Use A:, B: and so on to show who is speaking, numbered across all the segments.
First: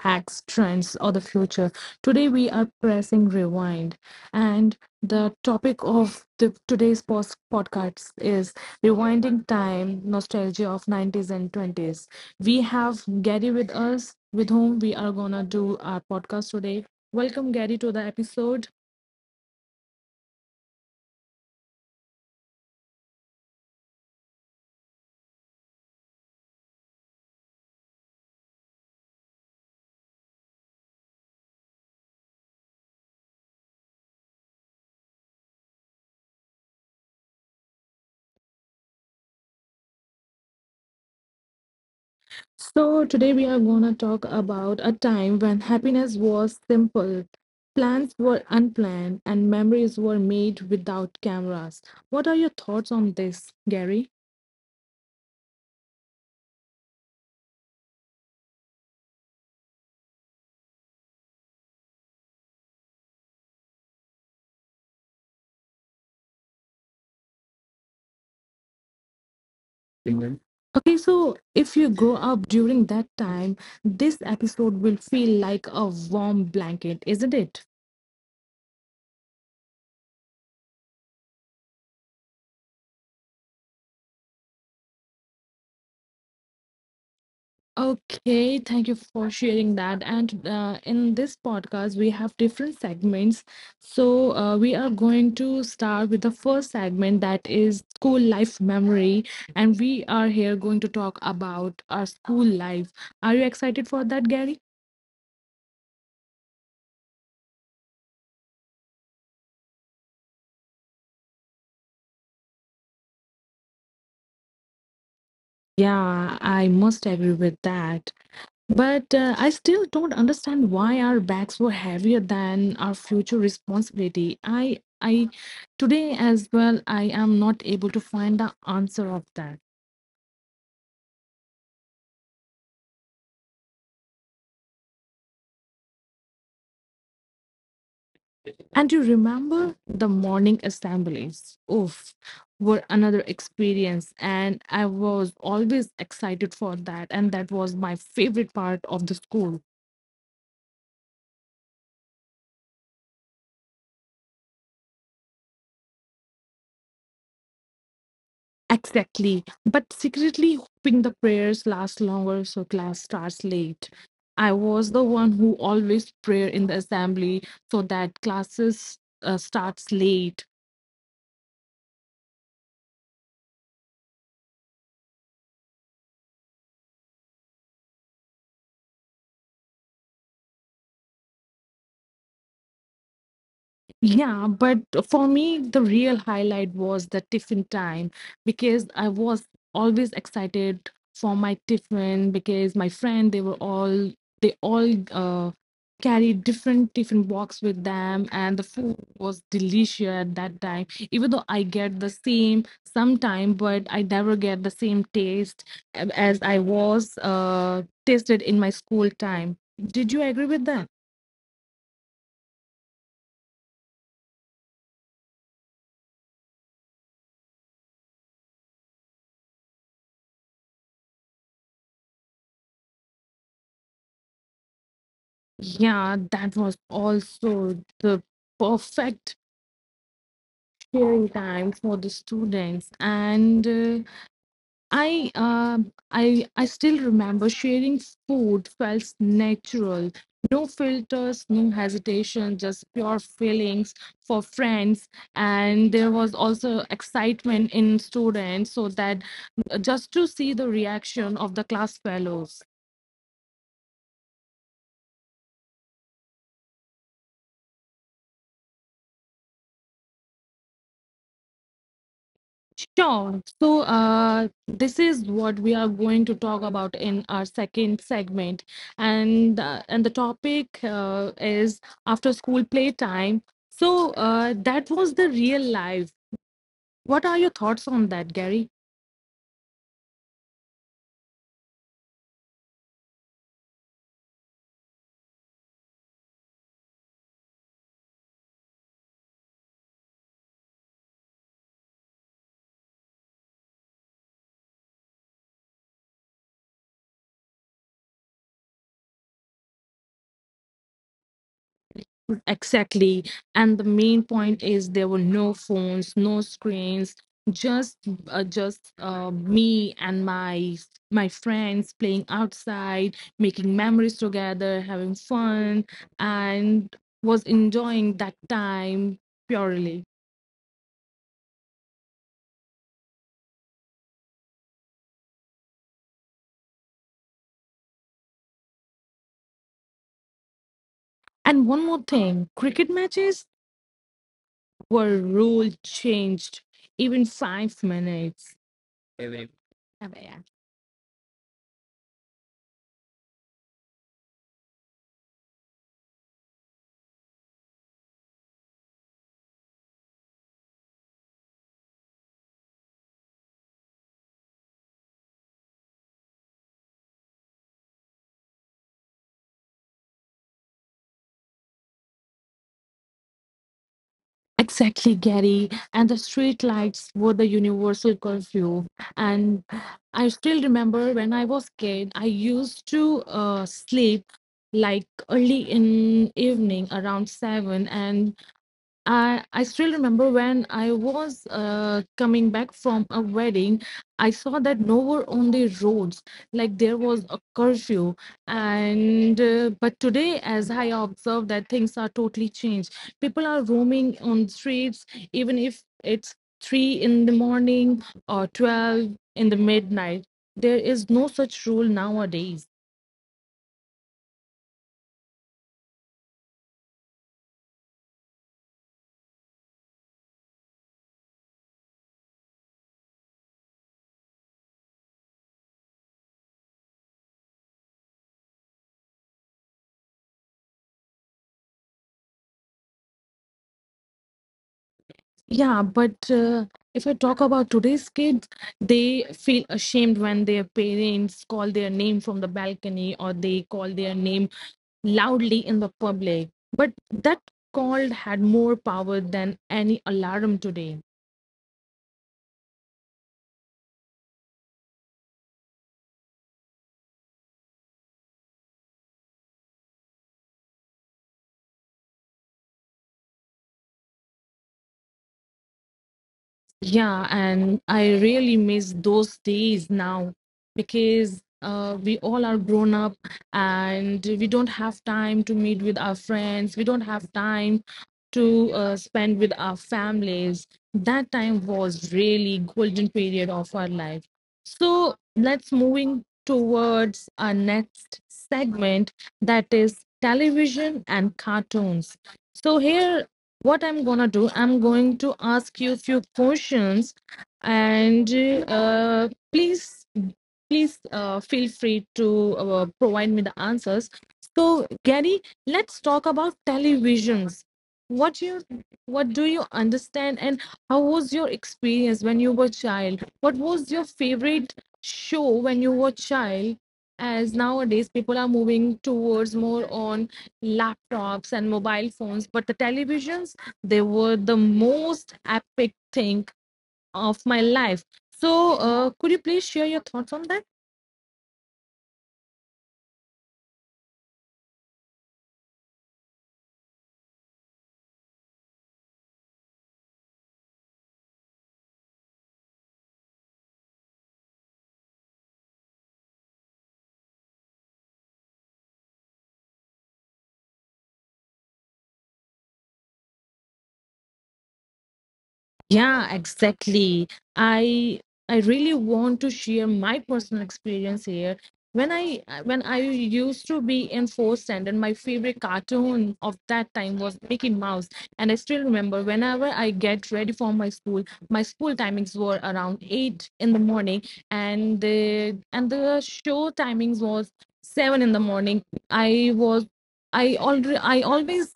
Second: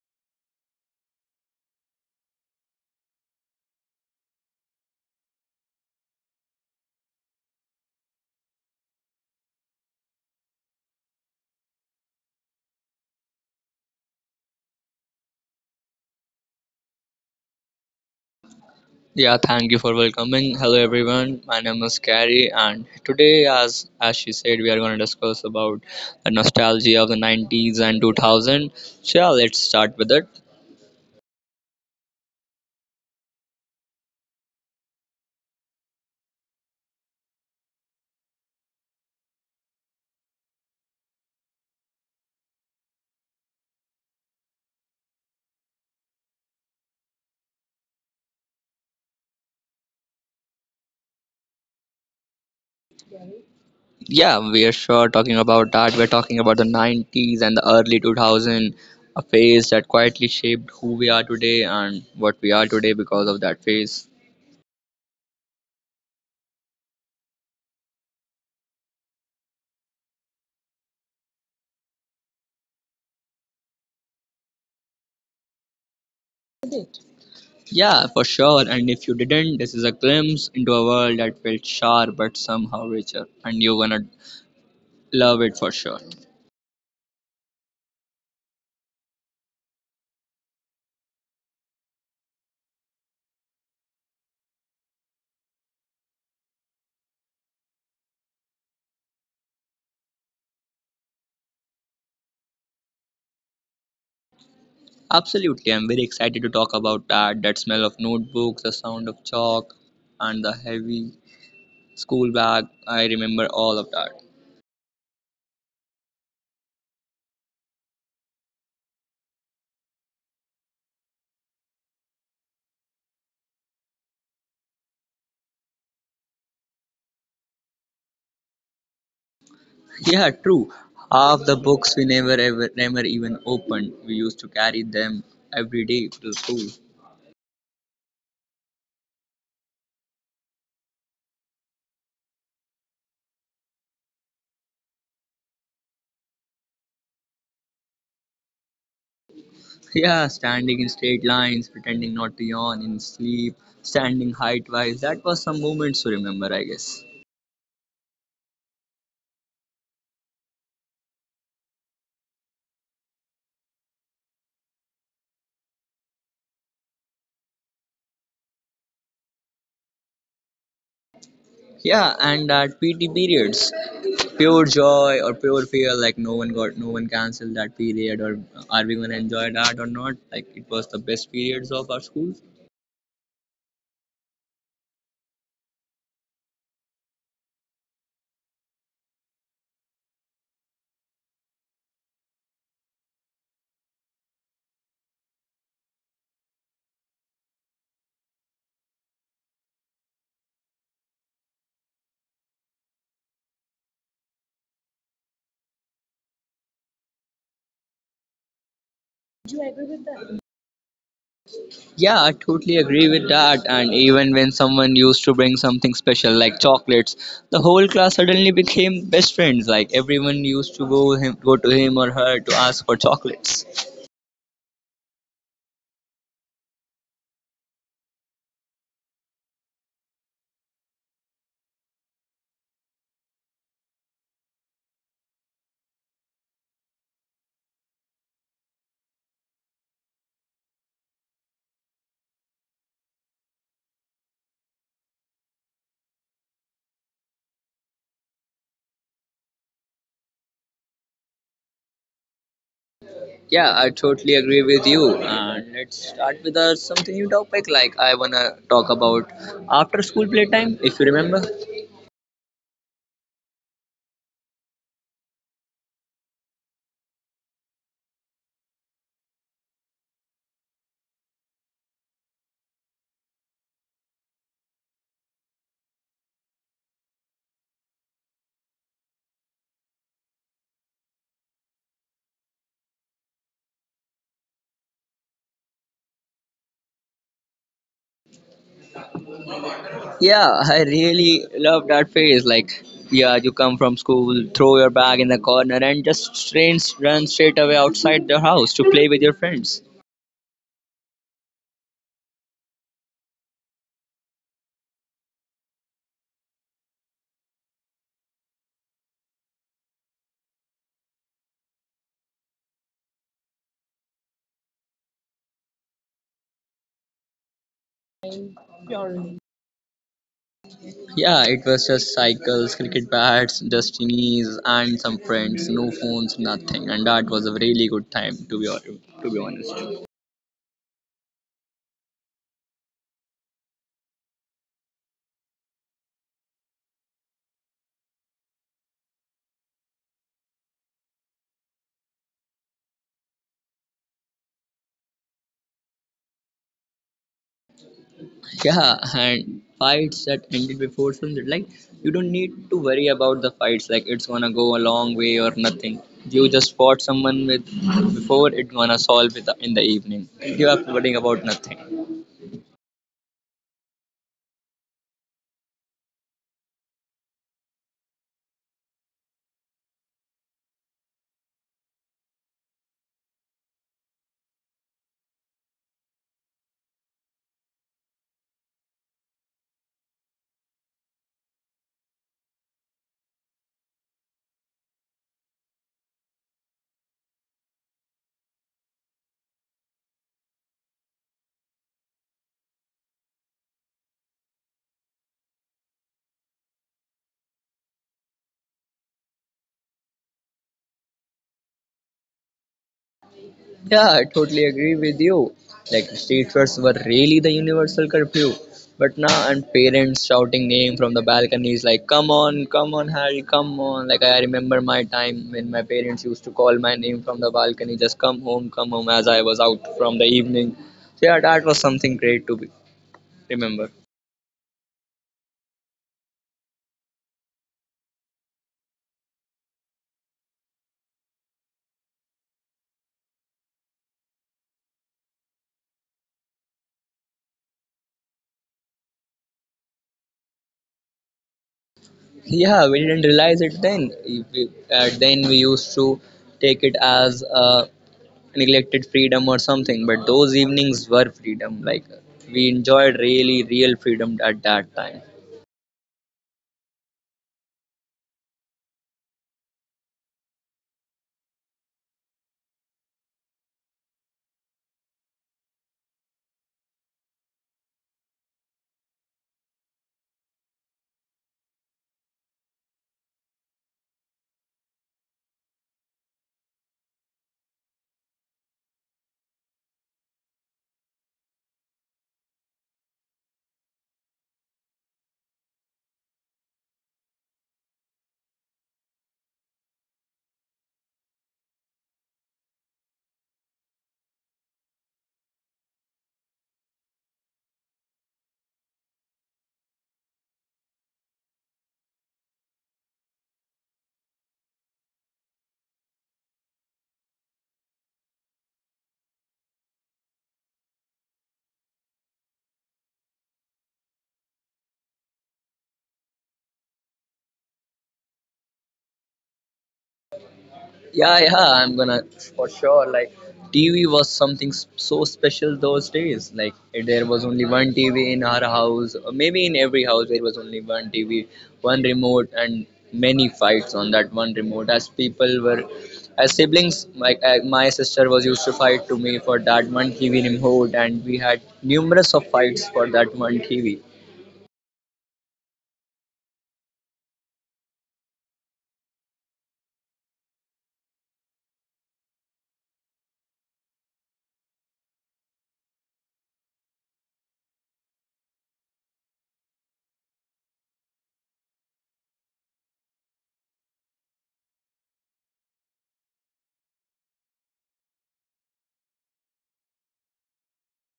A: hacks, trends, or the future. Today we are pressing rewind, and the topic of the today's post podcast is rewinding time, nostalgia of 90s and 20s. We have Gary with us, with whom we are gonna do our podcast today. Welcome, Gary, to the episode.
B: Yeah, thank you for welcoming. Hello, everyone. My name is Carrie, and today, as she said, we are going to discuss about the nostalgia of the 90s and 2000. So, yeah, let's start with it.
A: So, today we are going to talk about a time when happiness was simple, plans were unplanned, and memories were made without cameras. What are your thoughts on this, Gary?
B: Yeah, we are sure talking about that. We're talking about the 90s and the early 2000, a phase that quietly shaped who we are today and what we are today because of that phase.
A: England. Okay, so if you grow up during that time, this episode will feel like a warm blanket, isn't it?
B: Yeah, for sure. And if you didn't, this is a glimpse into a world that felt sharp but somehow richer, and you're gonna love it for sure.
A: Okay, thank you for sharing that. And in this podcast, we have different segments. So we are going to start with the first segment that is school life memory. And we are here going to talk about our school life. Are you excited for that, Gary?
B: Absolutely, I'm very excited to talk about that. That smell of notebooks, the sound of chalk, and the heavy school bag. I remember all of that.
A: Yeah, I must agree with that. But I still don't understand why our backs were heavier than our future responsibility. Today as well, I am not able to find the answer of that.
B: Yeah, true. Half the books we never even opened. We used to carry them every day to school.
A: And you remember the morning assemblies? Oof, were another experience, and I was always excited for that. And that was my favorite part of the school.
B: Yeah, standing in straight lines, pretending not to yawn in sleep, standing height wise. That was some moments to remember, I guess.
A: Exactly. But secretly hoping the prayers last longer so class starts late. I was the one who always prayer in the assembly so that classes starts late.
B: Yeah, and that PT periods, pure joy or pure fear, like no one canceled that period, or are we gonna enjoy that or not? Like it was the best periods of our schools.
A: Yeah, but for me, the real highlight was the tiffin time because I was always excited for my tiffin because my friend, they were all, they all carried different tiffin box with them and the food was delicious at that time. Even though I get the same sometime, but I never get the same taste as I was tasted in my school time. Did you agree with that?
B: Yeah, I totally agree with that. And even when someone used to bring something special like chocolates, the whole class suddenly became best friends. Like everyone used to go to him or her to ask for chocolates.
A: Yeah, that was also the perfect sharing time for the students, and I, uh, I still remember sharing food felt natural, no filters, no hesitation, just pure feelings for friends, and there was also excitement in students, so that just to see the reaction of the class fellows.
B: Yeah, I totally agree with you. And let's start with a something new topic. I wanna talk about after school playtime, if you remember.
A: Sure. So, this is what we are going to talk about in our second segment, and the topic is after school playtime. So, that was the real life. What are your thoughts on that, Gary?
B: Yeah, I really love that phase. Like, yeah, you come from school, throw your bag in the corner, and just strains run straight away outside the house to play with your friends.
A: Exactly. And the main point is there were no phones, no screens, just me and my friends playing outside, making memories together, having fun, and was enjoying that time purely.
B: Yeah, it was just cycles, cricket bats, dusty knees, and some friends. No phones, nothing, and that was a really good time to be honest.
A: And one more thing, cricket matches were rule changed even 5 minutes. Every-
B: Yeah, and fights that ended before sunset. Like, you don't need to worry about the fights, like it's gonna go a long way or nothing. You just fought someone with, before, it gonna solve it in the evening. You are worrying about nothing.
A: Exactly, Gary. And the street lights were the universal curfew. And I still remember when I was kid, I used to sleep like early in evening around seven and I still remember when I was coming back from a wedding, I saw that nowhere on the roads, like there was a curfew. And but today, as I observe that things are totally changed, people are roaming on streets, even if it's three in the morning or 12 in the midnight. There is no such rule nowadays.
B: Yeah, I totally agree with you. Like street fairs were really the universal curfew. But now and parents shouting name from the balconies like come on, come on Harry, come on. Like I remember my time when my parents used to call my name from the balcony, just come home as I was out from the evening. So yeah, that was something great to be, remember.
A: Yeah, but if I talk about today's kids, they feel ashamed when their parents call their name from the balcony or they call their name loudly in the public. But that call had more power than any alarm today.
B: Yeah, we didn't realize it then. If we- then we used to take it as a neglected freedom or something, but those evenings were freedom, like we enjoyed really real freedom at that time.
A: Yeah, and I really miss those days now because we all are grown up and we don't have time to meet with our friends. We don't have time to spend with our families. That time was really golden period of our life. So let's moving towards our next segment that is television and cartoons. So here what I'm gonna do, I'm going to ask you a few questions, and uh, please please feel free to provide me the answers. So Gary, let's talk about televisions. What you, what do you understand, and how was your experience when you were a child? What was your favorite show when you were a child? As nowadays people are moving towards more on laptops and mobile phones, but the televisions, they were the most epic thing of my life. So, could you please share your thoughts on that?
B: Yeah, I'm gonna for sure. Like, TV was something so special those days. Like, there was only one TV in our house, or maybe in every house, there was only one TV, one remote, and many fights on that one remote. As people were, as siblings, like my sister was used to fight to me for that one TV remote, and we had numerous of fights for that one TV.
A: Yeah, exactly. I I really want to share my personal experience here. When I used to be in fourth standard, my favorite cartoon of that time was Mickey Mouse, and I still remember whenever I get ready for my school timings were around eight in the morning, and the show timings was seven in the morning. I was I already I always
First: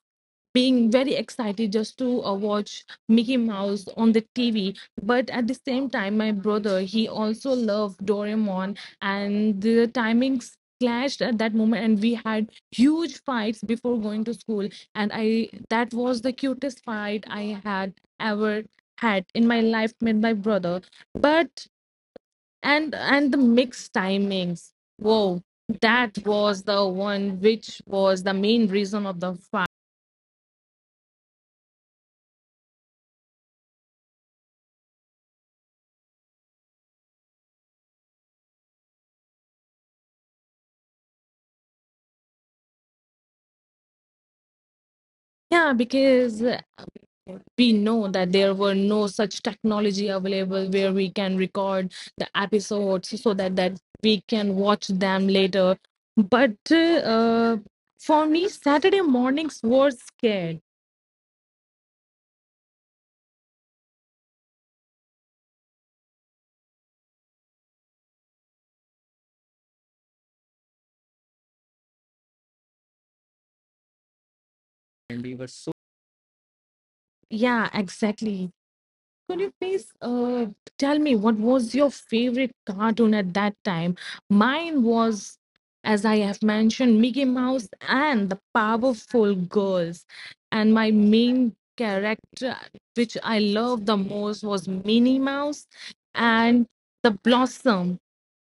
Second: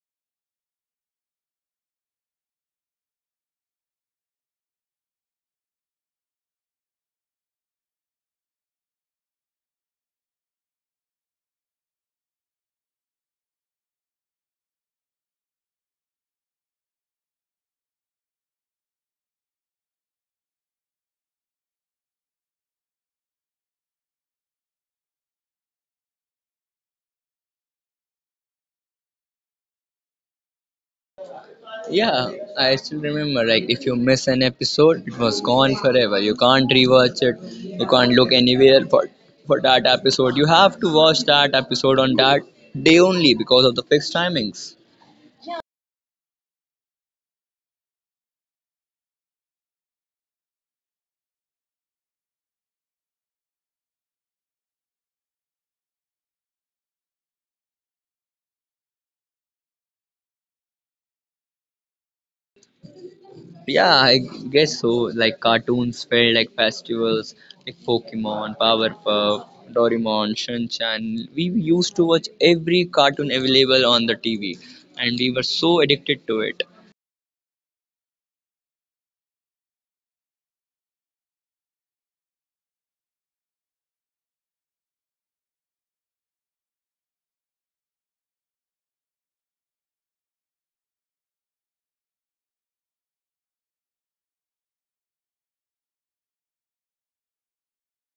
A: being very excited just to watch Mickey Mouse on the TV. But at the same time, my brother, he also loved Doraemon, and the timings clashed at that moment and we had huge fights before going to school. And I That was the cutest fight i had ever had in my life with my brother. But and the mixed timings, whoa, that was the one which was the main reason of the.
B: Yeah, I still remember. Like, if you miss an episode, it was gone forever. You can't rewatch it. You can't look anywhere for that episode. You have to watch that episode on that day only because of the fixed timings.
A: Yeah, because we know that there were no such technology available where we can record the episodes so that we can watch them later. But uh, for me, Saturday mornings were scared.
B: Yeah, I guess so. Like, cartoons felt like festivals, like Pokemon, Powerpuff, Doraemon, Shin-Chan. We used to watch every cartoon available on the TV,
A: And we were
B: and we
A: so.
B: were so addicted to it.
A: Yeah, exactly. Could you please tell me what was your favorite cartoon at that time? Mine was, as I have mentioned, Mickey Mouse and the Powerful Girls. And my main character, which I loved the most, was Minnie Mouse and the Blossom,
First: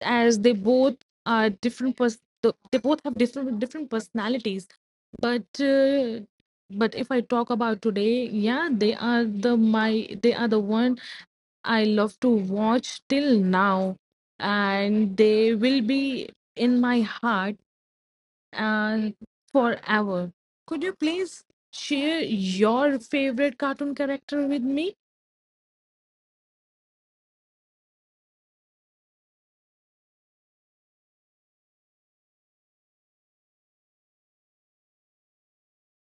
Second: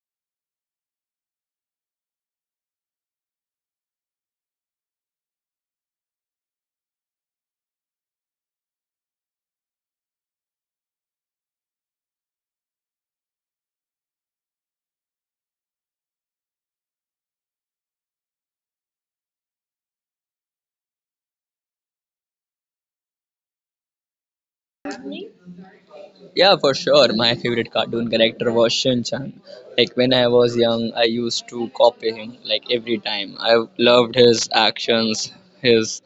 A: as they both are they both have different personalities. But if I talk about today, yeah, they are the one I love to watch till now, and they will be in my heart and forever. Could you please share your favorite cartoon character with me?
B: Yeah, for sure. My favorite cartoon character was Shin-chan. Like when I was young, I used to copy him like every time. I loved his actions, his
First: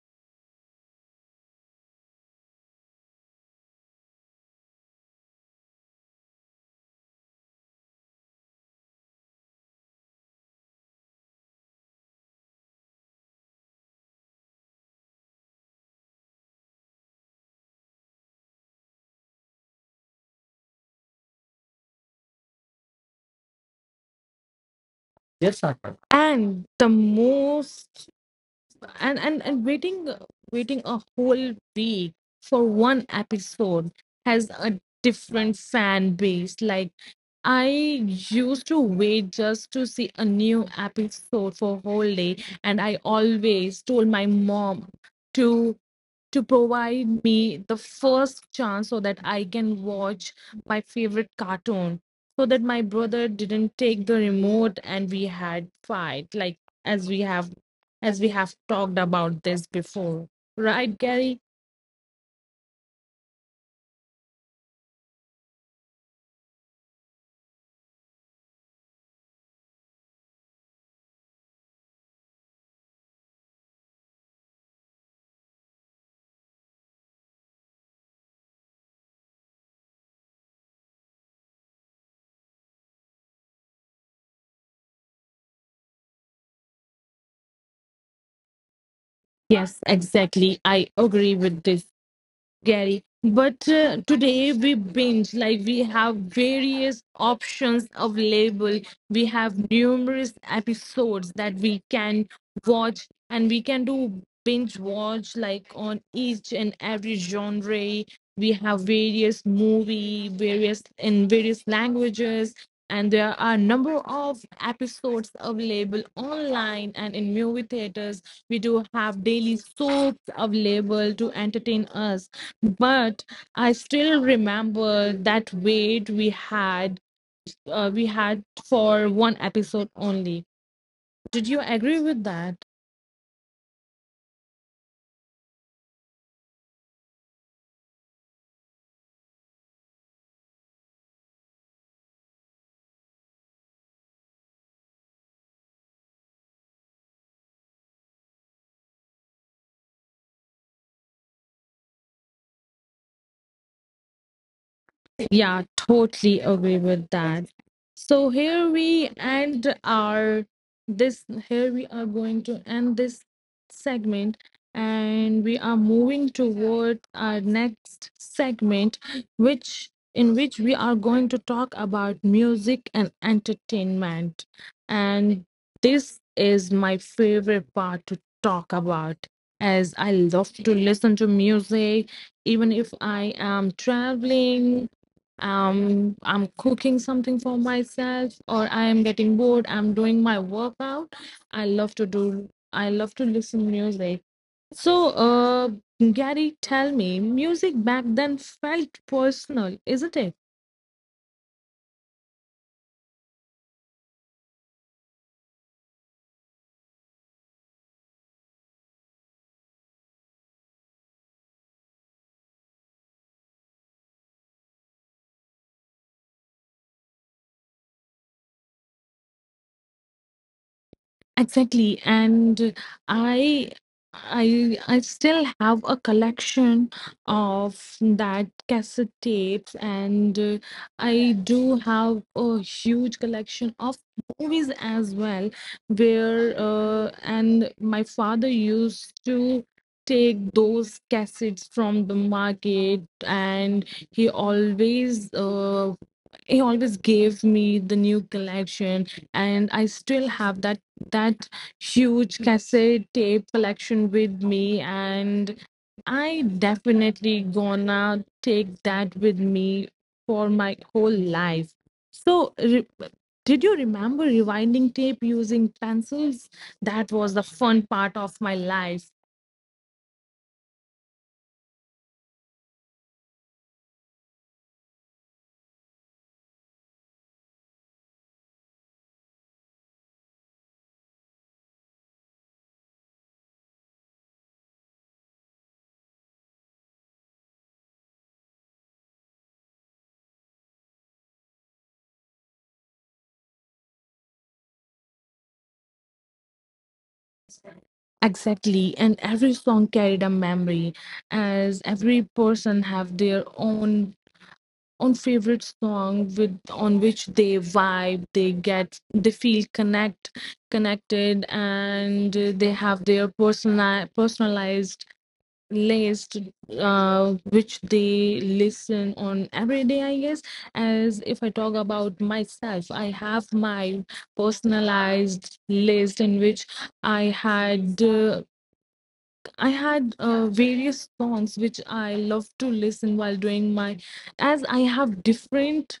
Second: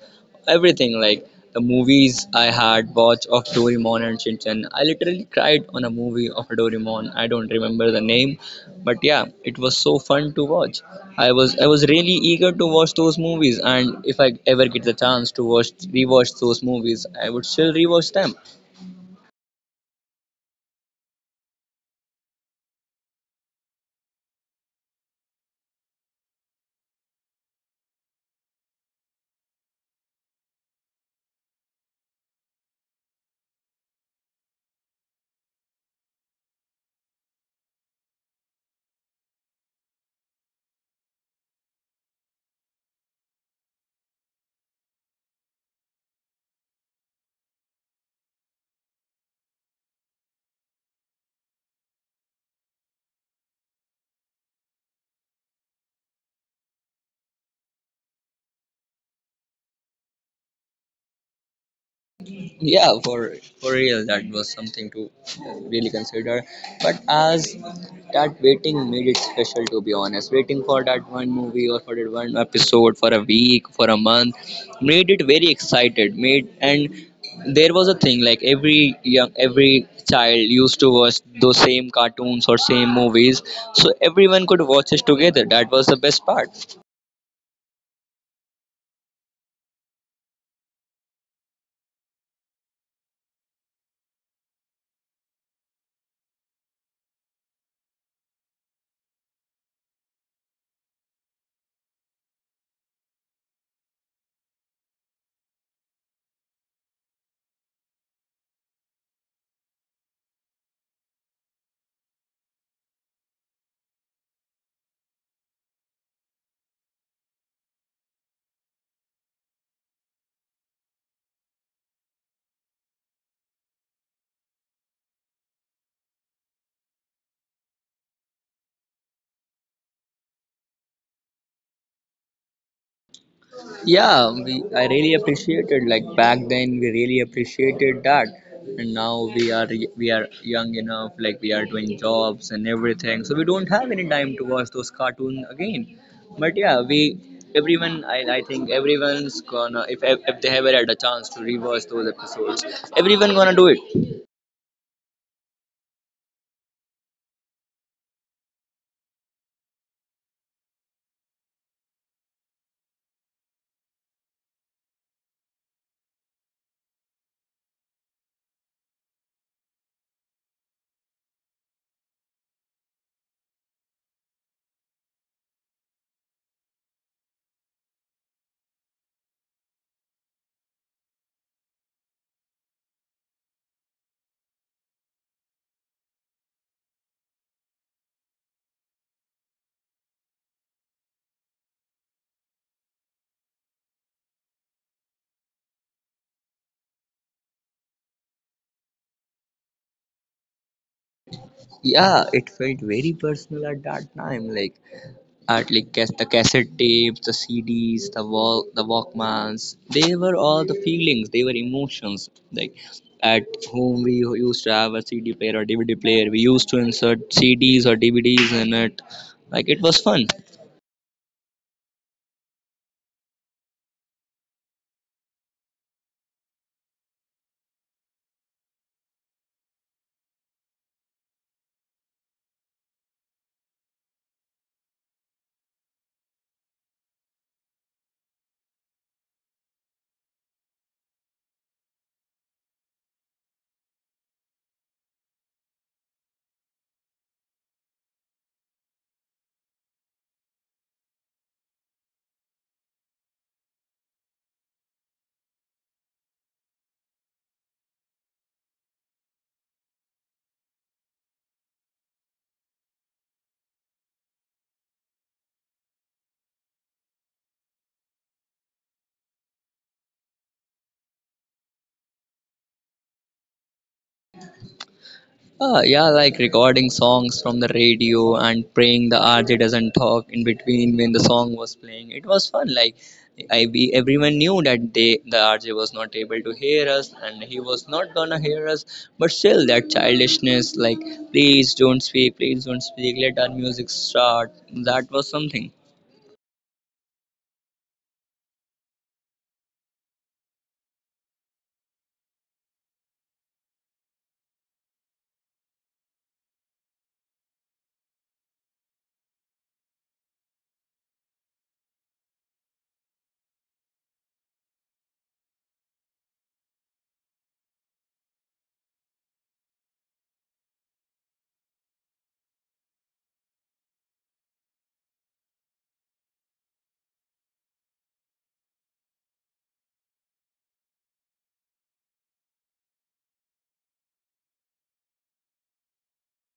B: everything, like the movies I had watched of Doraemon and Shin-chan. I literally cried on a movie of Doraemon. I don't remember the name, but yeah, it was so fun to watch. I was really eager to watch those movies, and if I ever get the chance to watch rewatch those movies, I would still rewatch them.
A: Yes, Arpan. And the most and waiting waiting a whole week for one episode has a different fan base, like I used to wait just to see a new episode for whole day. And I always told my mom to to provide me the first chance so that I can watch my favorite cartoon, so that my brother didn't take the remote and we had fight, like as we have as we have talked about this before, right, Gary?
B: Yeah, for real, that was something to really consider. But as that waiting made it special, to be honest, waiting for that one movie or for that one episode for a week, for a month, made it very excited made, and there was a thing like every child used to watch those same cartoons or same movies, so everyone could watch it together. That was the best part.
A: Yes, exactly, I agree with this, Gary. But today we binge, like we have various options available. We have numerous episodes that we can watch, and we can do binge watch like on each and every genre. We have various movie, various in various languages, and there are a number of episodes available online and in movie theaters. We do have daily soaps available to entertain us, but I still remember that wait we had, we had for one episode only. Did you agree with that?
B: Yeah, we I really appreciated, like back then we really appreciated that, and now we are young enough, like we are doing jobs and everything, so we don't have any time to watch those cartoon again. But yeah, we everyone, I think everyone's gonna, if they ever had a chance to reverse those episodes, everyone gonna do it.
A: Yeah, totally agree with that. So here we end our this, here we are going to end this segment, and we are moving towards our next segment, which in which we are going to talk about music and entertainment. And this is my favorite part to talk about, as I love to listen to music even if I am traveling, I'm cooking something for myself, or I am getting bored, I'm doing my workout. I love to listen music. So Gary, tell me, music back then felt personal, isn't it?
B: Yeah, it felt very personal at that time, like the cassette tapes, the cds, the walkmans, they were all the feelings, they were emotions. Like at home, we used to have a cd player or dvd player, we used to insert cds or dvds in it. Like, it was fun.
A: Exactly. And I I still have a collection of that cassette tapes, and I do have a huge collection of movies as well, where and my father used to take those cassettes from the market, and he always uh, he always gave me the new collection. And I still have that huge cassette tape collection with me, and I definitely gonna take that with me for my whole life. So, did you remember rewinding tape using pencils? That was the fun part of my life.
B: Ah, yeah, like recording songs from the radio and praying the RJ doesn't talk in between when the song was playing. It was fun. Like, everyone knew that the RJ was not able to hear us and he was not gonna hear us. But still, that childishness, like please don't speak, please don't speak. Let our music start. That was something.
A: Exactly. And every song carried a memory, as every person have their own. On favorite song with on which they vibe, they get, they feel connected, and they have their personal personalized list which they listen on every day, I guess. As if I talk about myself, I have my personalized list in which i had uh, I had various songs which I love to listen while doing my, as I have different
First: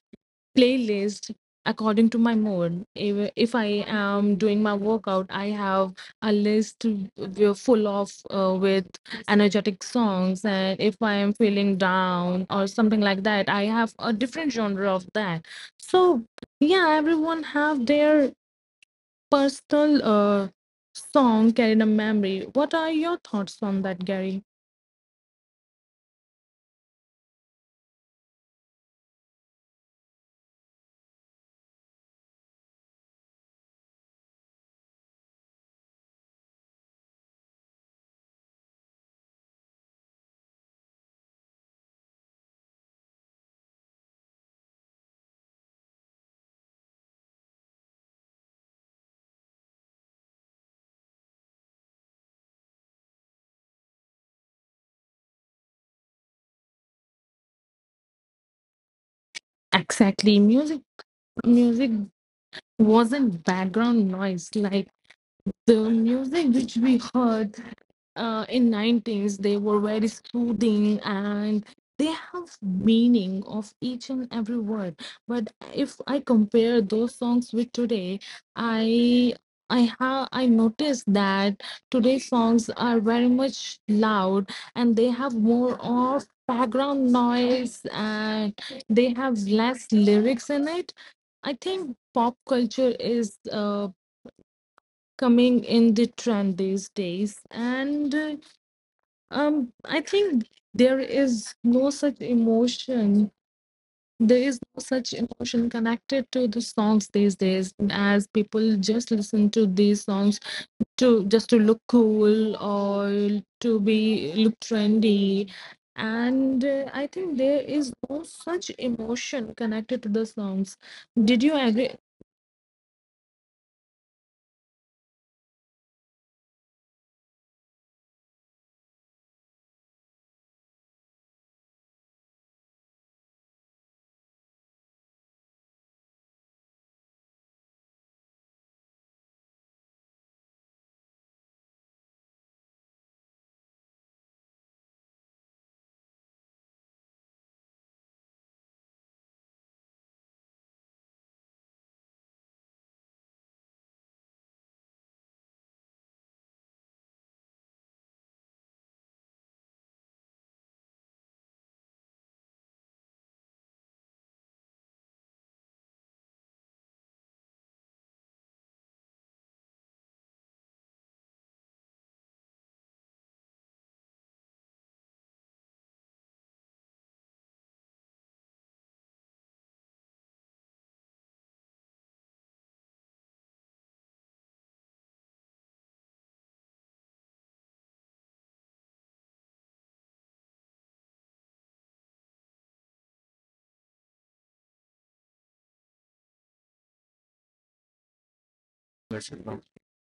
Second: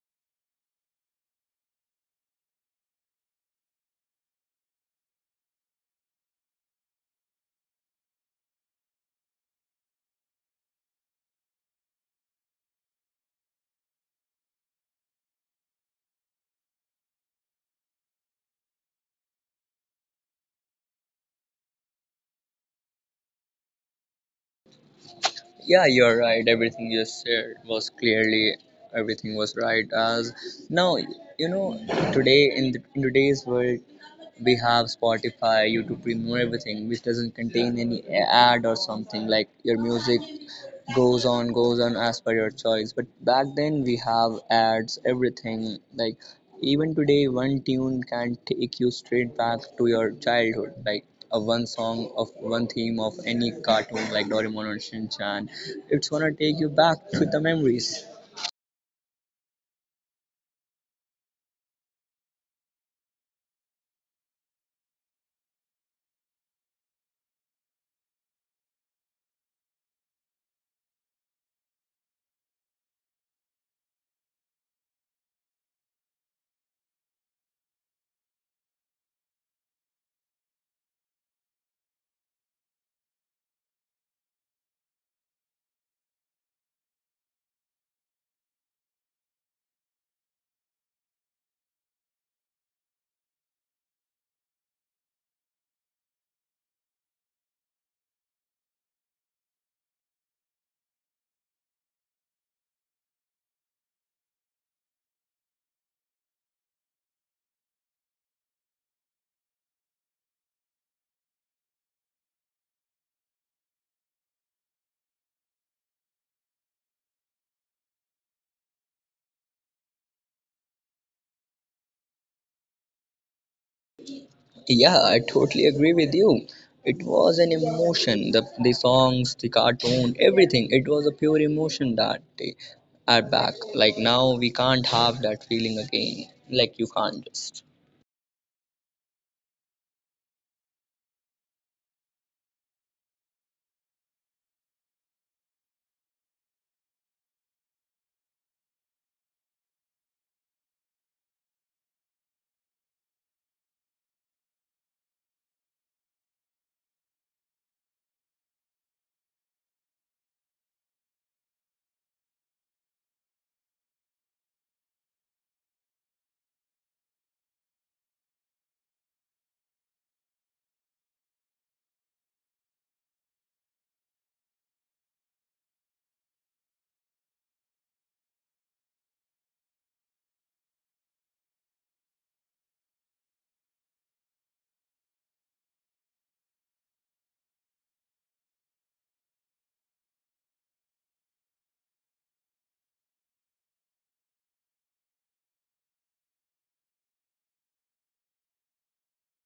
A: playlist according to my mood. If I am doing my workout, I have a list w- full of with energetic songs, and if I am feeling down or something like that, I have a different genre of that. So yeah, everyone have their personal song carried a memory. What are your thoughts on that, Gary?
B: Yeah, you're right. Everything you said was clearly everything was right. As now, you know, today in today's world we have spotify youtube premium, everything, which doesn't contain any ad or something, like your music goes on as per your choice. But back then we have ads everything. Like, even today one tune can take you straight back to your childhood, like a one song of one theme of any cartoon like doraemon or Shin Chan, it's gonna take you back to the memories.
A: Exactly, music music wasn't background noise. Like the music which we heard in 90s, they were very soothing and they have meaning of each and every word. But if I compare those songs with today, i I noticed that today's songs are very much loud, and they have more of background noise and they have less lyrics in it. I think pop culture is coming in the trend these days, and I think there is no such emotion, connected to the songs these days, as people just listen to these songs to just to look cool or to be look trendy. And I think there is no such emotion connected to the songs. Did you agree?
B: Yeah, I totally agree with you. It was an emotion. The songs, the cartoon, everything. It was a pure emotion that they are back. Like now we can't have that feeling again. Like you can't just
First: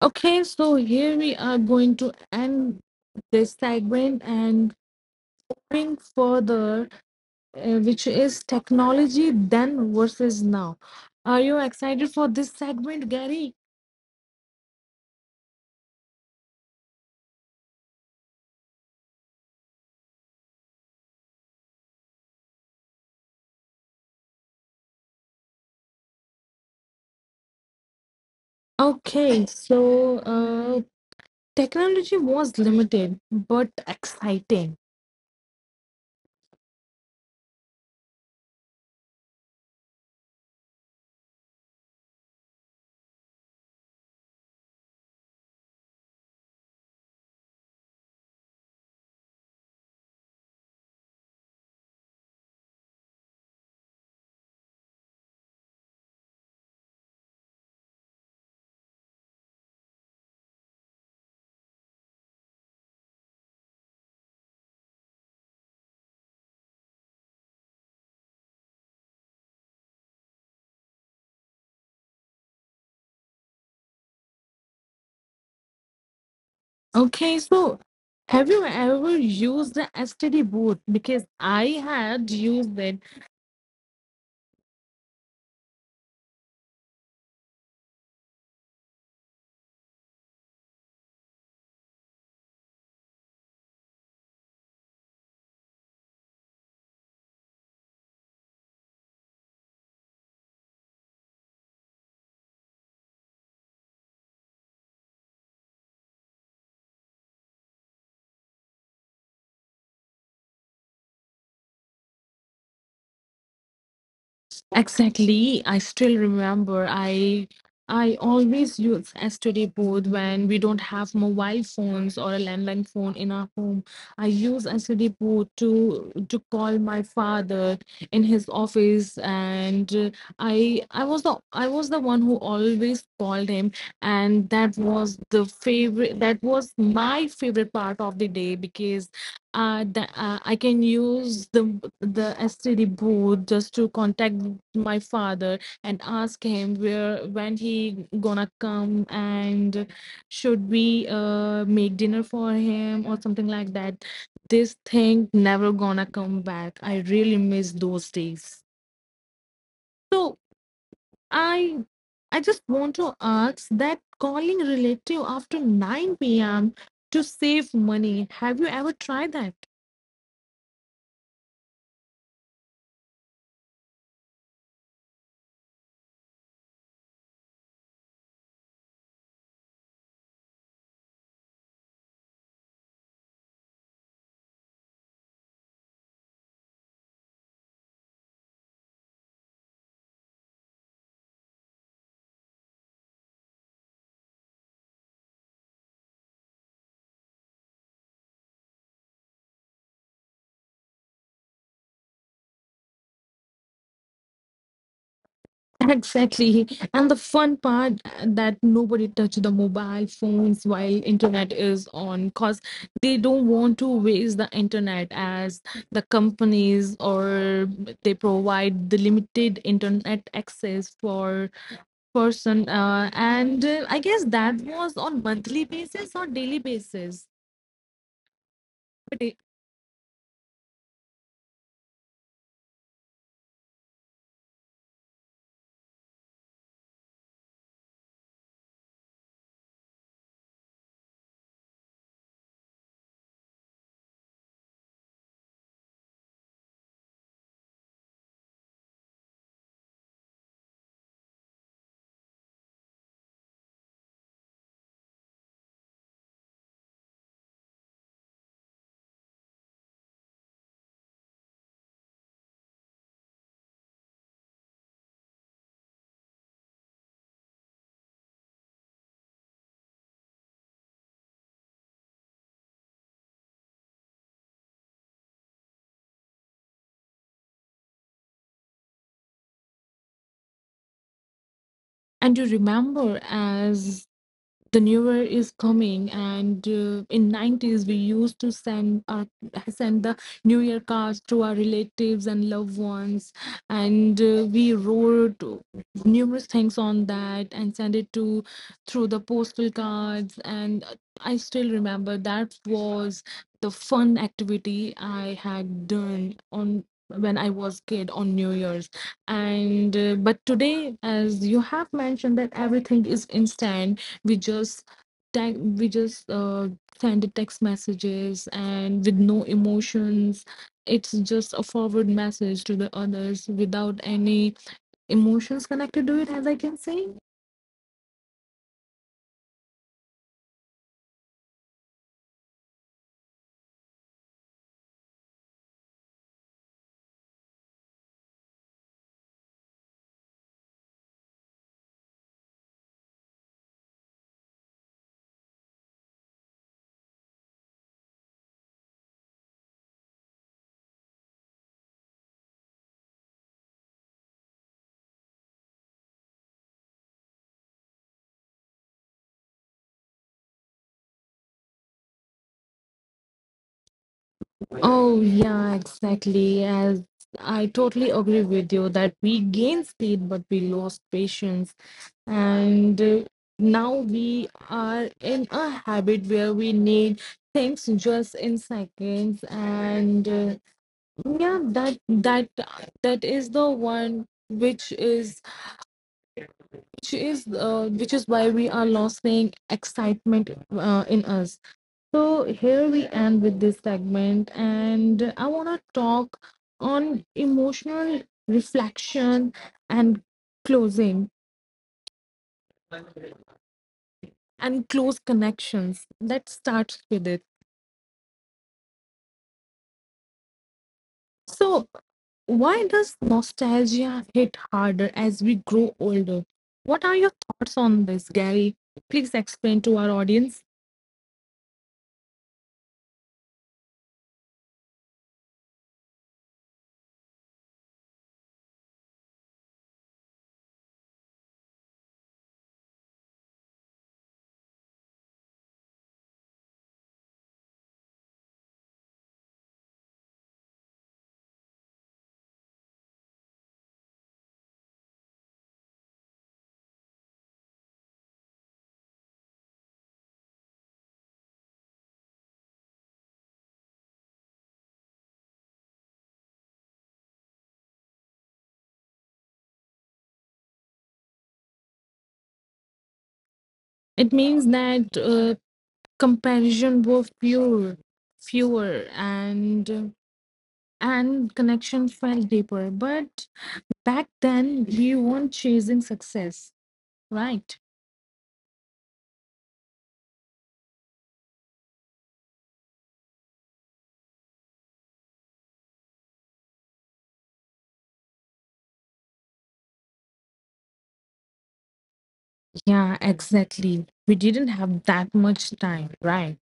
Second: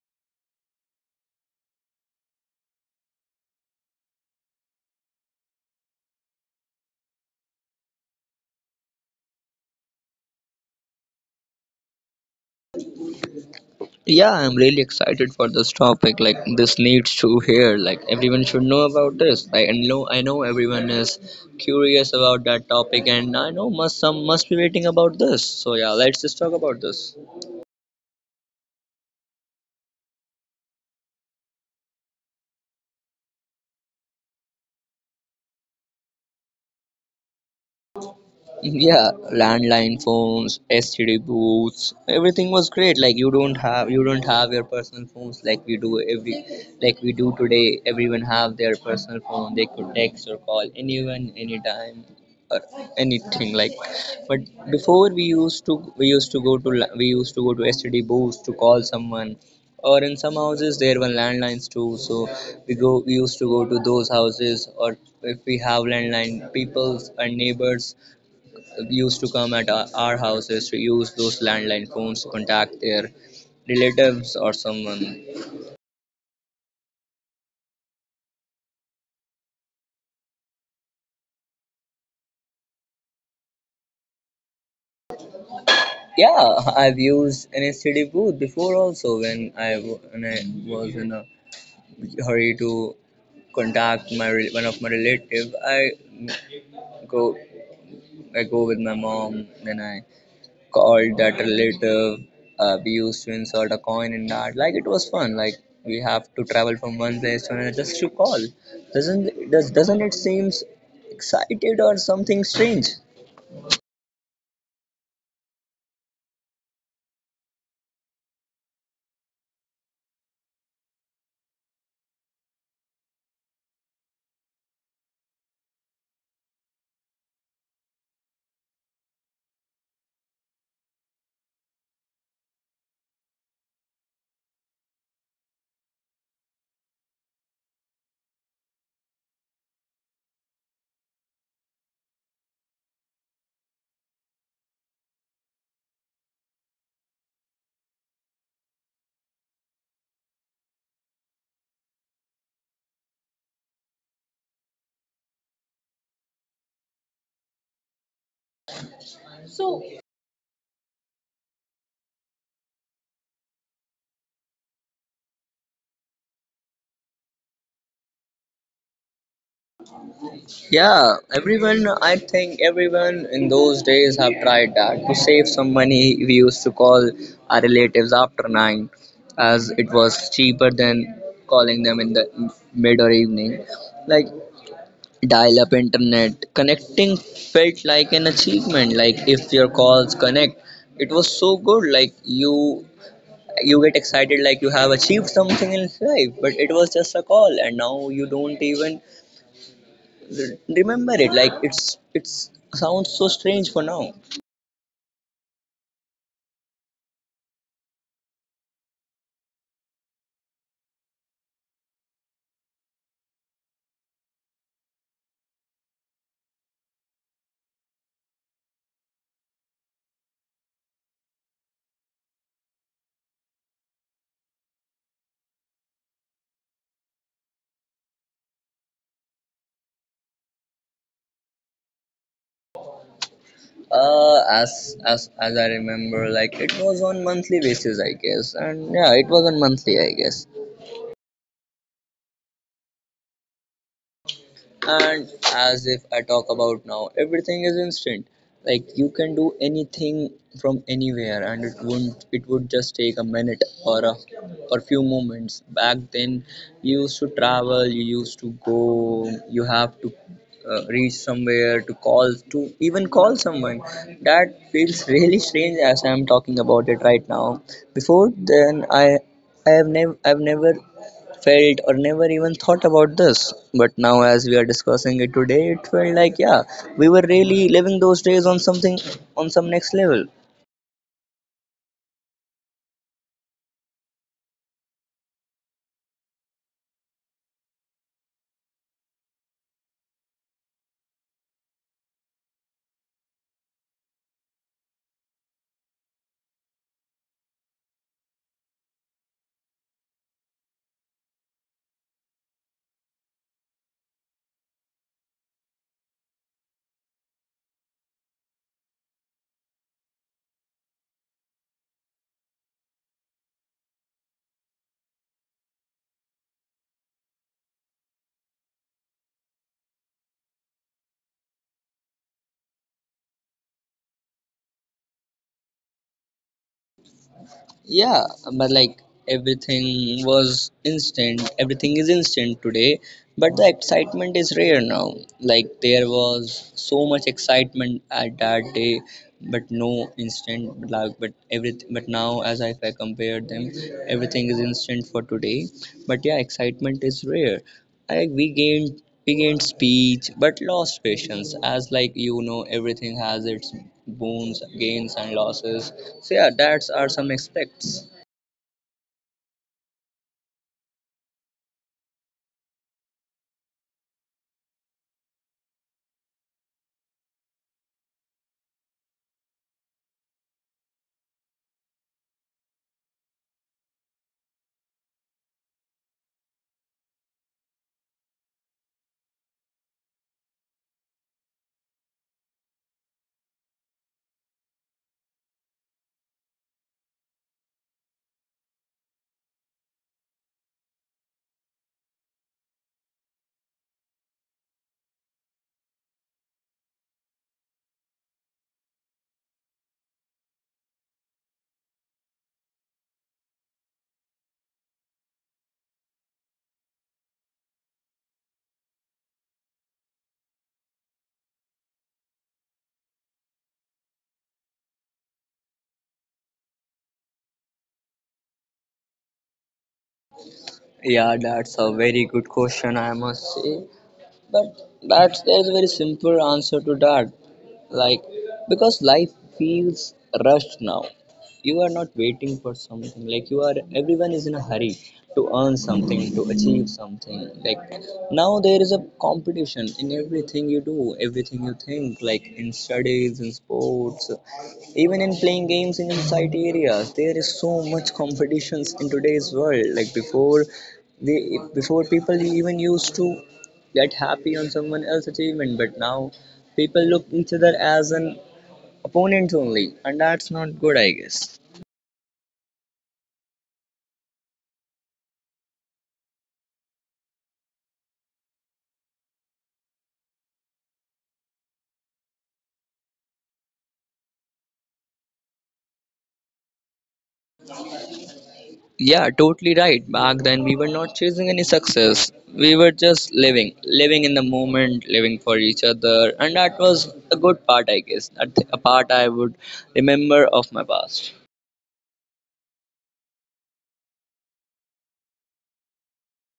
A: Okay, so here we are going to end this segment and bring further, which is technology then versus now. Are you excited for this segment, Gary?
B: Yeah, I'm really excited for this topic. Like this needs to hear. Like everyone should know about this. I know everyone is curious about that topic, and I know must some must be waiting about this. So yeah, let's just talk about this.
A: Okay, so technology was limited but exciting.
B: Yeah, landline phones, std booths, everything was great. Like you don't have your personal phones like we do today. Everyone have their personal phone, they could text or call anyone anytime or anything. Like, but before, we used to we used to go to std booths to call someone, or in some houses there were landlines too. So we used to go to those houses, or if we have landline people's and neighbors used to come at our houses to use those landline phones to contact their relatives or someone.
A: Okay, so have you ever used the STD boot? Because I had used it.
B: Yeah, I've used an STD booth before also when when I was in a hurry to contact my one of my relative. Go I go with my mom, then I called that relative. We used to insert a coin in that. Like it was fun. Like we have to travel from one place to another just to call. Doesn't it seems excited or something strange?
A: Exactly. I still remember, I always use STD board when we don't have mobile phones or a landline phone in our home. I use STD board to call my father in his office. And I was the one who always called him, and that was the favorite that was my favorite part of the day, because I can use the STD booth just to contact my father and ask him where, when he gonna come, and should we make dinner for him or something like that. This thing never gonna come back. I really miss those days.
B: So
A: So, I I just want to ask that, calling relative after 9 p.m. to save money, have you ever tried that?
B: yeah, everyone. I think everyone in those days have tried that to save some money. We used to call our relatives after nine, as it was cheaper than calling them in the mid or evening. Like, dial-up internet connecting felt like an achievement. Like if your calls connect, it was so good, like you get excited like you have achieved something in life, but it was just a call, and now you don't even remember it. Like it's sounds so strange for now.
A: Exactly. And the fun part, that nobody touch the mobile phones while internet is on, because they don't want to waste the internet, as the companies or they provide the limited internet access for person. And I guess that was on monthly basis or daily basis. But it-
B: As I remember, like it was on monthly basis I guess, and yeah, it was on monthly I guess. And as if I talk about now, everything is instant. Like you can do anything from anywhere and it wouldn't it would just take a minute or a or few moments. Back then you used to travel, you used to go, you have to reach somewhere to call, to even call someone. That feels really strange as I'm talking about it right now. Before then I have never I've never felt or never even thought about this. But now, as we are discussing it today, it felt like, yeah, we were really living those days on something, on some next level.
A: And you remember, as the newer is coming and in 90s, we used to send our send the new year cards to our relatives and loved ones, and we wrote numerous things on that and sent it to through the postal cards. And I still remember that was the fun activity I had done on when I was kid on new year's. And but today, as you have mentioned that everything is instant, we just tag we just uh, send the text messages and with no emotions. It's just a forward message to the others without any emotions connected to it, as I can say.
B: Yeah, but like everything was instant, everything is instant today, but the excitement is rare now. Like, there was so much excitement at that day. But no instant, but like, but everything. But now, as if I compare them, everything is instant for today. But yeah, excitement is rare. Like we gained, we gained speech but lost patience. As like you know everything has its boons, gains and losses. So yeah, that's are some aspects.
A: Oh yeah, exactly. As I totally agree with you that we gained speed but we lost patience. And now we are in a habit where we need things just in seconds. And yeah, that that is the one which is, which is which is why we are losing excitement in us. So here we end with this segment, and I want to talk on emotional reflection and closing and close connections. Let's start with it. So, why does nostalgia hit harder as we grow older? What are your thoughts on this, Gary? Please explain to our audience.
B: Yeah, that's a very good question, I must say. But that's, there's a very simple answer to that. Like, because life feels rushed now. You are not waiting for something. Like you are, everyone is in a hurry to earn something, to achieve something. Like now there is a competition in everything you do, everything you think, like in studies, in sports, even in playing games, in society areas, there is so much competitions in today's world. Like before they, before people even used to get happy on someone else's achievement, but now people look each other as an opponent only, and that's not good, I guess.
A: It means that comparison were fewer, fewer, and connection felt deeper. But back then, we weren't chasing success, right?
B: Yeah, totally right. Back then, we were not chasing any success. We were just living, living in the moment, living for each other, and that was a good part, I guess. That a part I would remember of my past.
A: Yeah, exactly. We didn't have that much time, right?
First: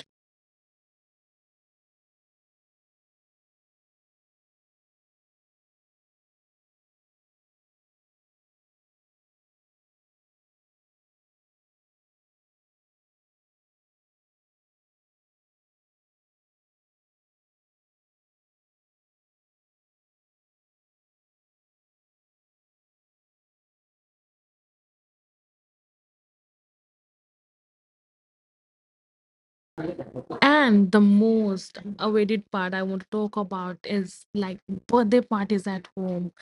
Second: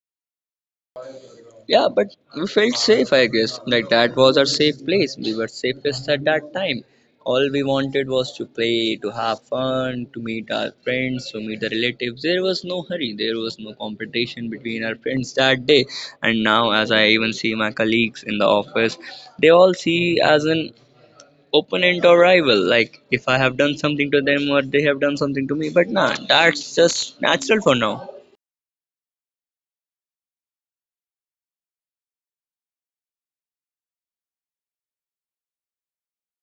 B: Yeah, but we felt safe, I guess. Like that was our safe place. We were safest at that time. All we wanted was to play, to have fun, to meet our friends, to meet the relatives. There was no hurry, there was no competition between our friends that day. And now, as I even see my colleagues in the office, they all see as an opponent or rival. Like if I have done something to them or they have done something to me. But nah, that's just natural for now.
A: And the most awaited part I want to talk about is like birthday parties at home.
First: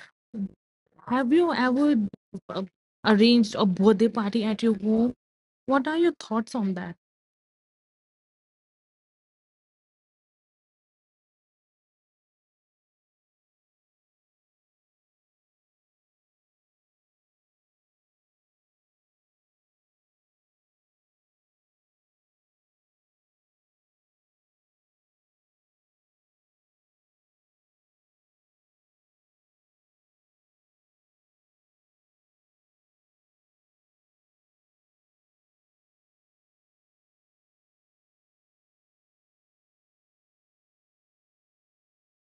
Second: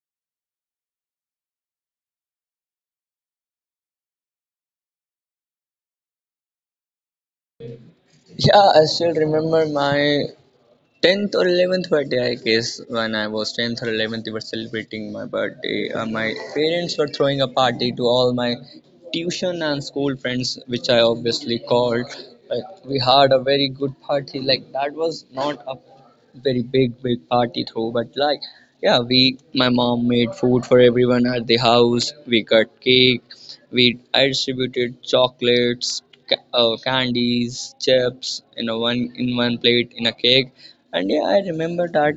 A: Have you ever uh, arranged a birthday party at your home? What are your thoughts on that?
B: Yeah, I still remember my 10th or 11th birthday, I guess. When I was 10th or 11th, they were celebrating my birthday. My parents were throwing a party to all my tuition and school friends, which I obviously called. But we had a very good party. Like that was not a very big party through, but like, yeah, we, my mom made food for everyone at the house. We cut cake, we, I distributed chocolates, candies, chips in a one, in one plate in a cake. And yeah, I remember that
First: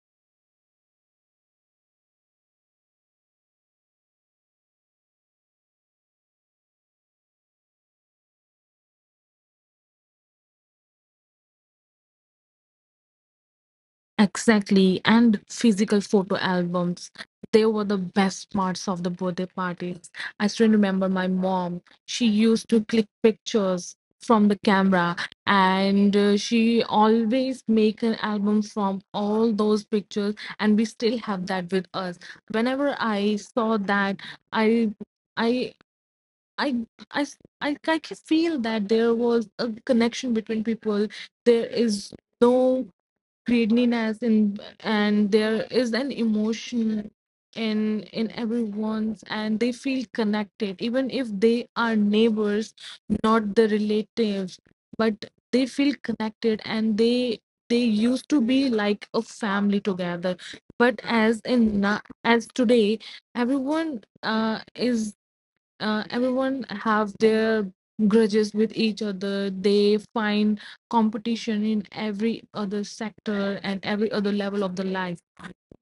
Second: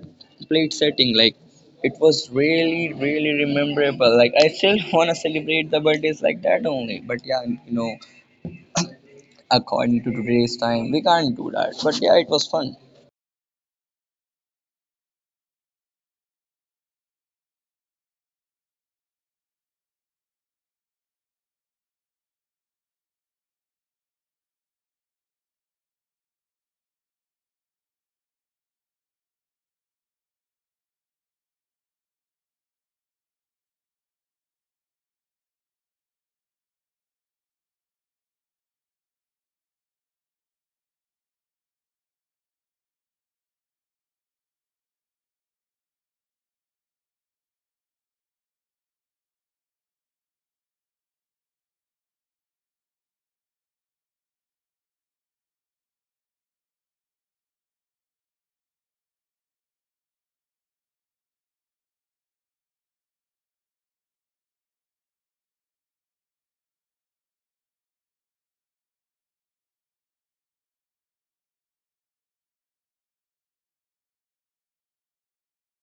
B: plate setting. Like it was really, really rememberable. Like I still wanna celebrate the birthdays like that only. But yeah, you know, according to today's time, we can't do that. But yeah, it was fun.
A: Exactly, and physical photo albums. They were the best parts of the birthday parties. I still remember my mom. She used to click pictures from the camera, and she always make an album from all those pictures, and we still have that with us. Whenever I saw that, I I I can feel that there was a connection between people. There is no greediness in, and there is an emotion in everyone's, and they feel connected even if they are neighbors, not the relatives, but they feel connected and they used to be like a family together. But as today, everyone is everyone have their grudges with each other. They find competition in every other sector and every other level of the life.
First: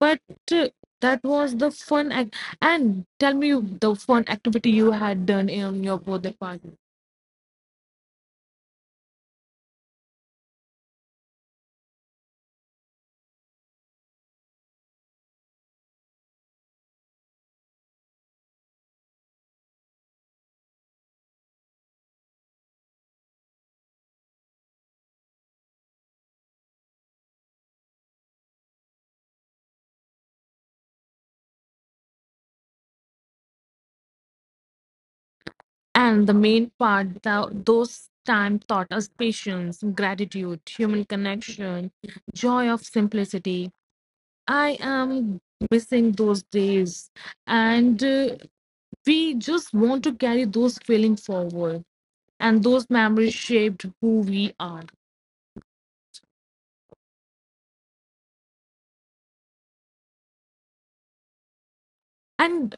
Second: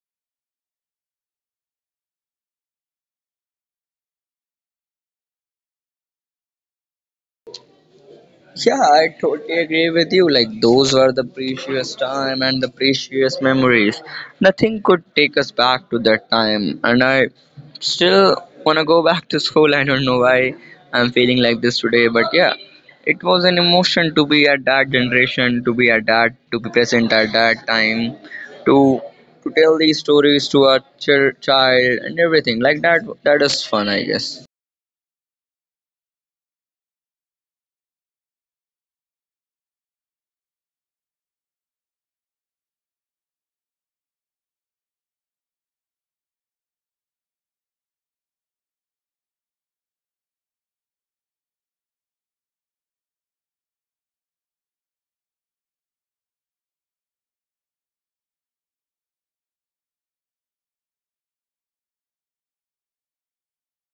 A: But uh, that was the fun act. And tell me the fun activity you had done in your birthday party.
B: Yeah, I totally agree with you. Like those were the precious time and the precious memories. Nothing could take us back to that time. And I still wanna go back to school. I don't know why I'm feeling like this today, but yeah. It was an emotion to be at that generation, to be at that, to be present at that time, to to tell these stories to our child and everything. Like that, that is fun, I guess.
A: And the main part, that those time taught us patience, gratitude, human connection, joy of simplicity. I am missing those days. And we just want to carry those feelings forward, and those memories shaped who we are. And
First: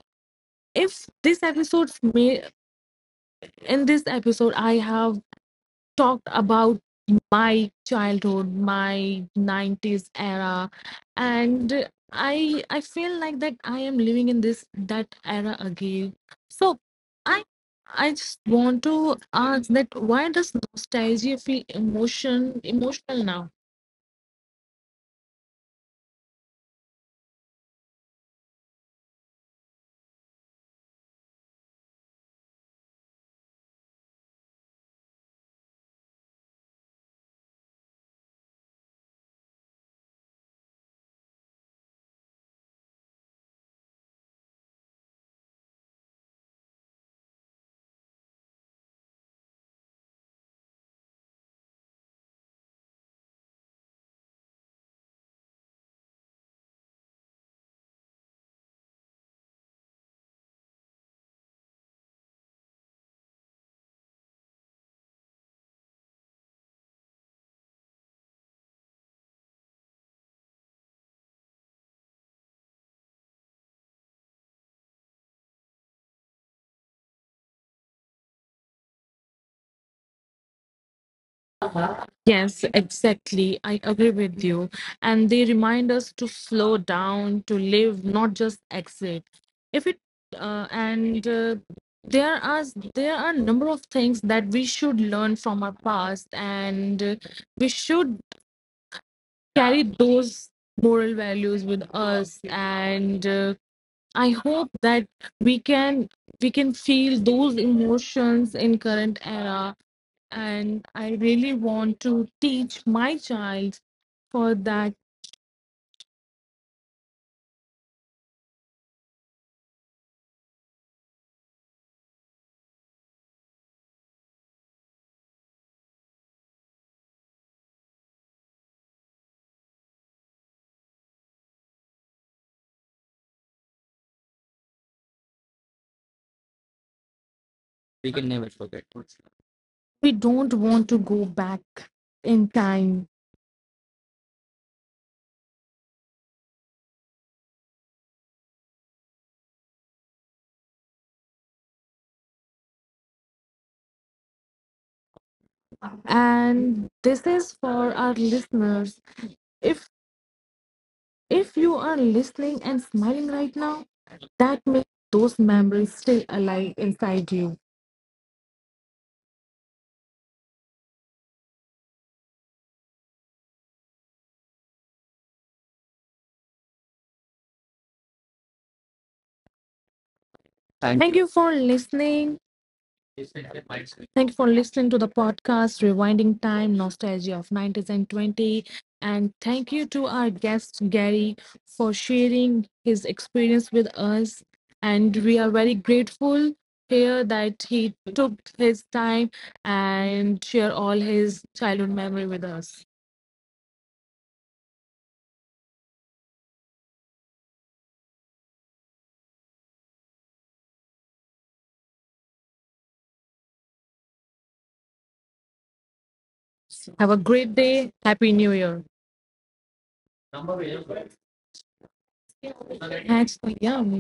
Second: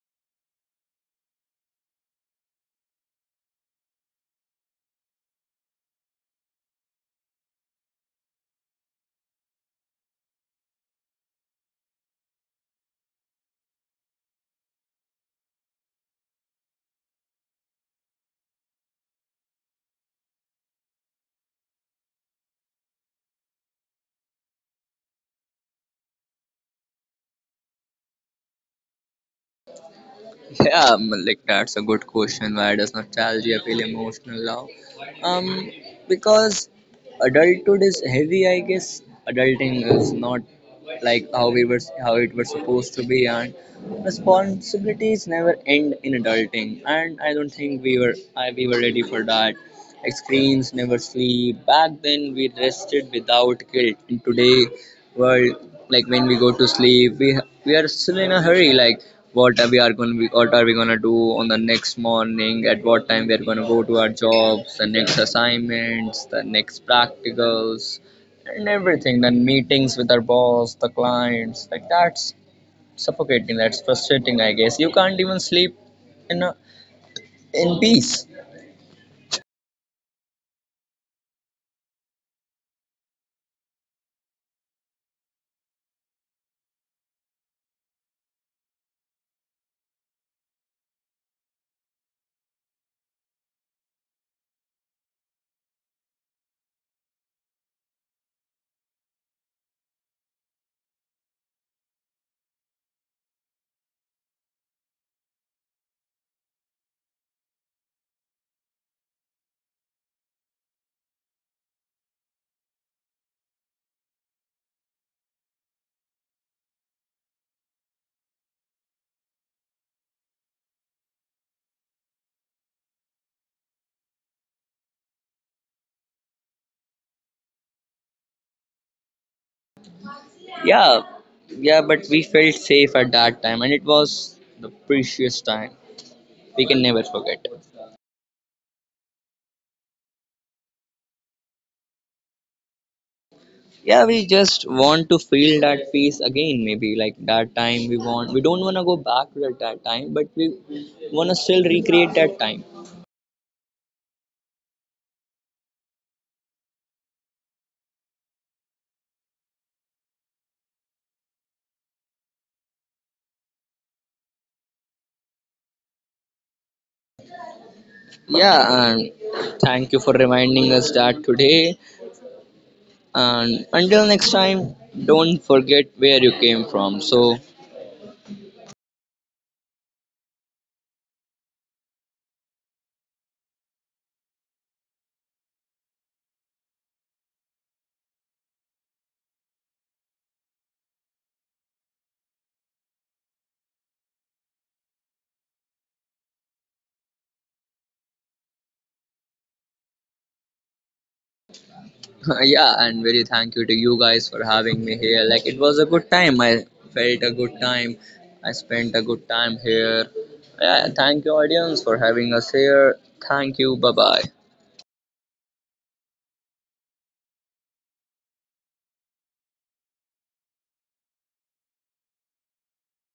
A: if this episode, may, in this episode, I have talked about my childhood, my 90s era, and I feel like that I am living in this that era again. So, I I just want to ask that, why does nostalgia feel emotional now?
B: Yeah, like that's a good question. Why does nostalgia feel emotional now? Um, because adulthood is heavy, I guess. Adulting is not like how we were, how it was supposed to be, and responsibilities never end in adulting. And I don't think we were, I, we were ready for that. Like screens never sleep. Back then, we rested without guilt. And today, world, like when we go to sleep, we are still in a hurry. Like what are we are going to, what are we going to do on the next morning, at what time we are going to go to our jobs, the next assignments, the next practicals and everything, then meetings with our boss, the clients. Like that's suffocating, that's frustrating, I guess. You can't even sleep in a, in peace.
A: Yes, exactly. I agree with you. And they remind us to slow down, to live, not just exit. If it and there are there are a number of things that we should learn from our past. And we should carry those moral values with us. And I hope that we can we can feel those emotions in current era, and I really want to teach my child for that.
B: Yeah. Yeah, but we felt safe at that time and it was the precious time, we can never
A: We
B: forget.
A: can never forget. We don't want to go back in time.
B: Yeah, we just want to feel that peace again, maybe like that time we want, we don't want to go back to that time, but we want to still recreate that time.
A: And this is for our listeners. if if you are listening and smiling right now, that makes those memories still alive inside you.
B: Yeah, and thank you for reminding us that today. And until next time, don't forget where you came from. So
A: Thank you for listening. Thank you for listening to the podcast, Rewinding Time, Nostalgia of 90s and 20. And thank you to our guest, Gary, for sharing his experience with us. And we are very grateful here that he took his time and share all his childhood memory with us.
B: yeah, and very thank you to you guys for having me here. Like it was a good time, I felt a good time, I spent a good time here. Yeah, thank you audience for having us here. Thank you, bye bye.
A: Have a great day. Happy New Year. That's so yum.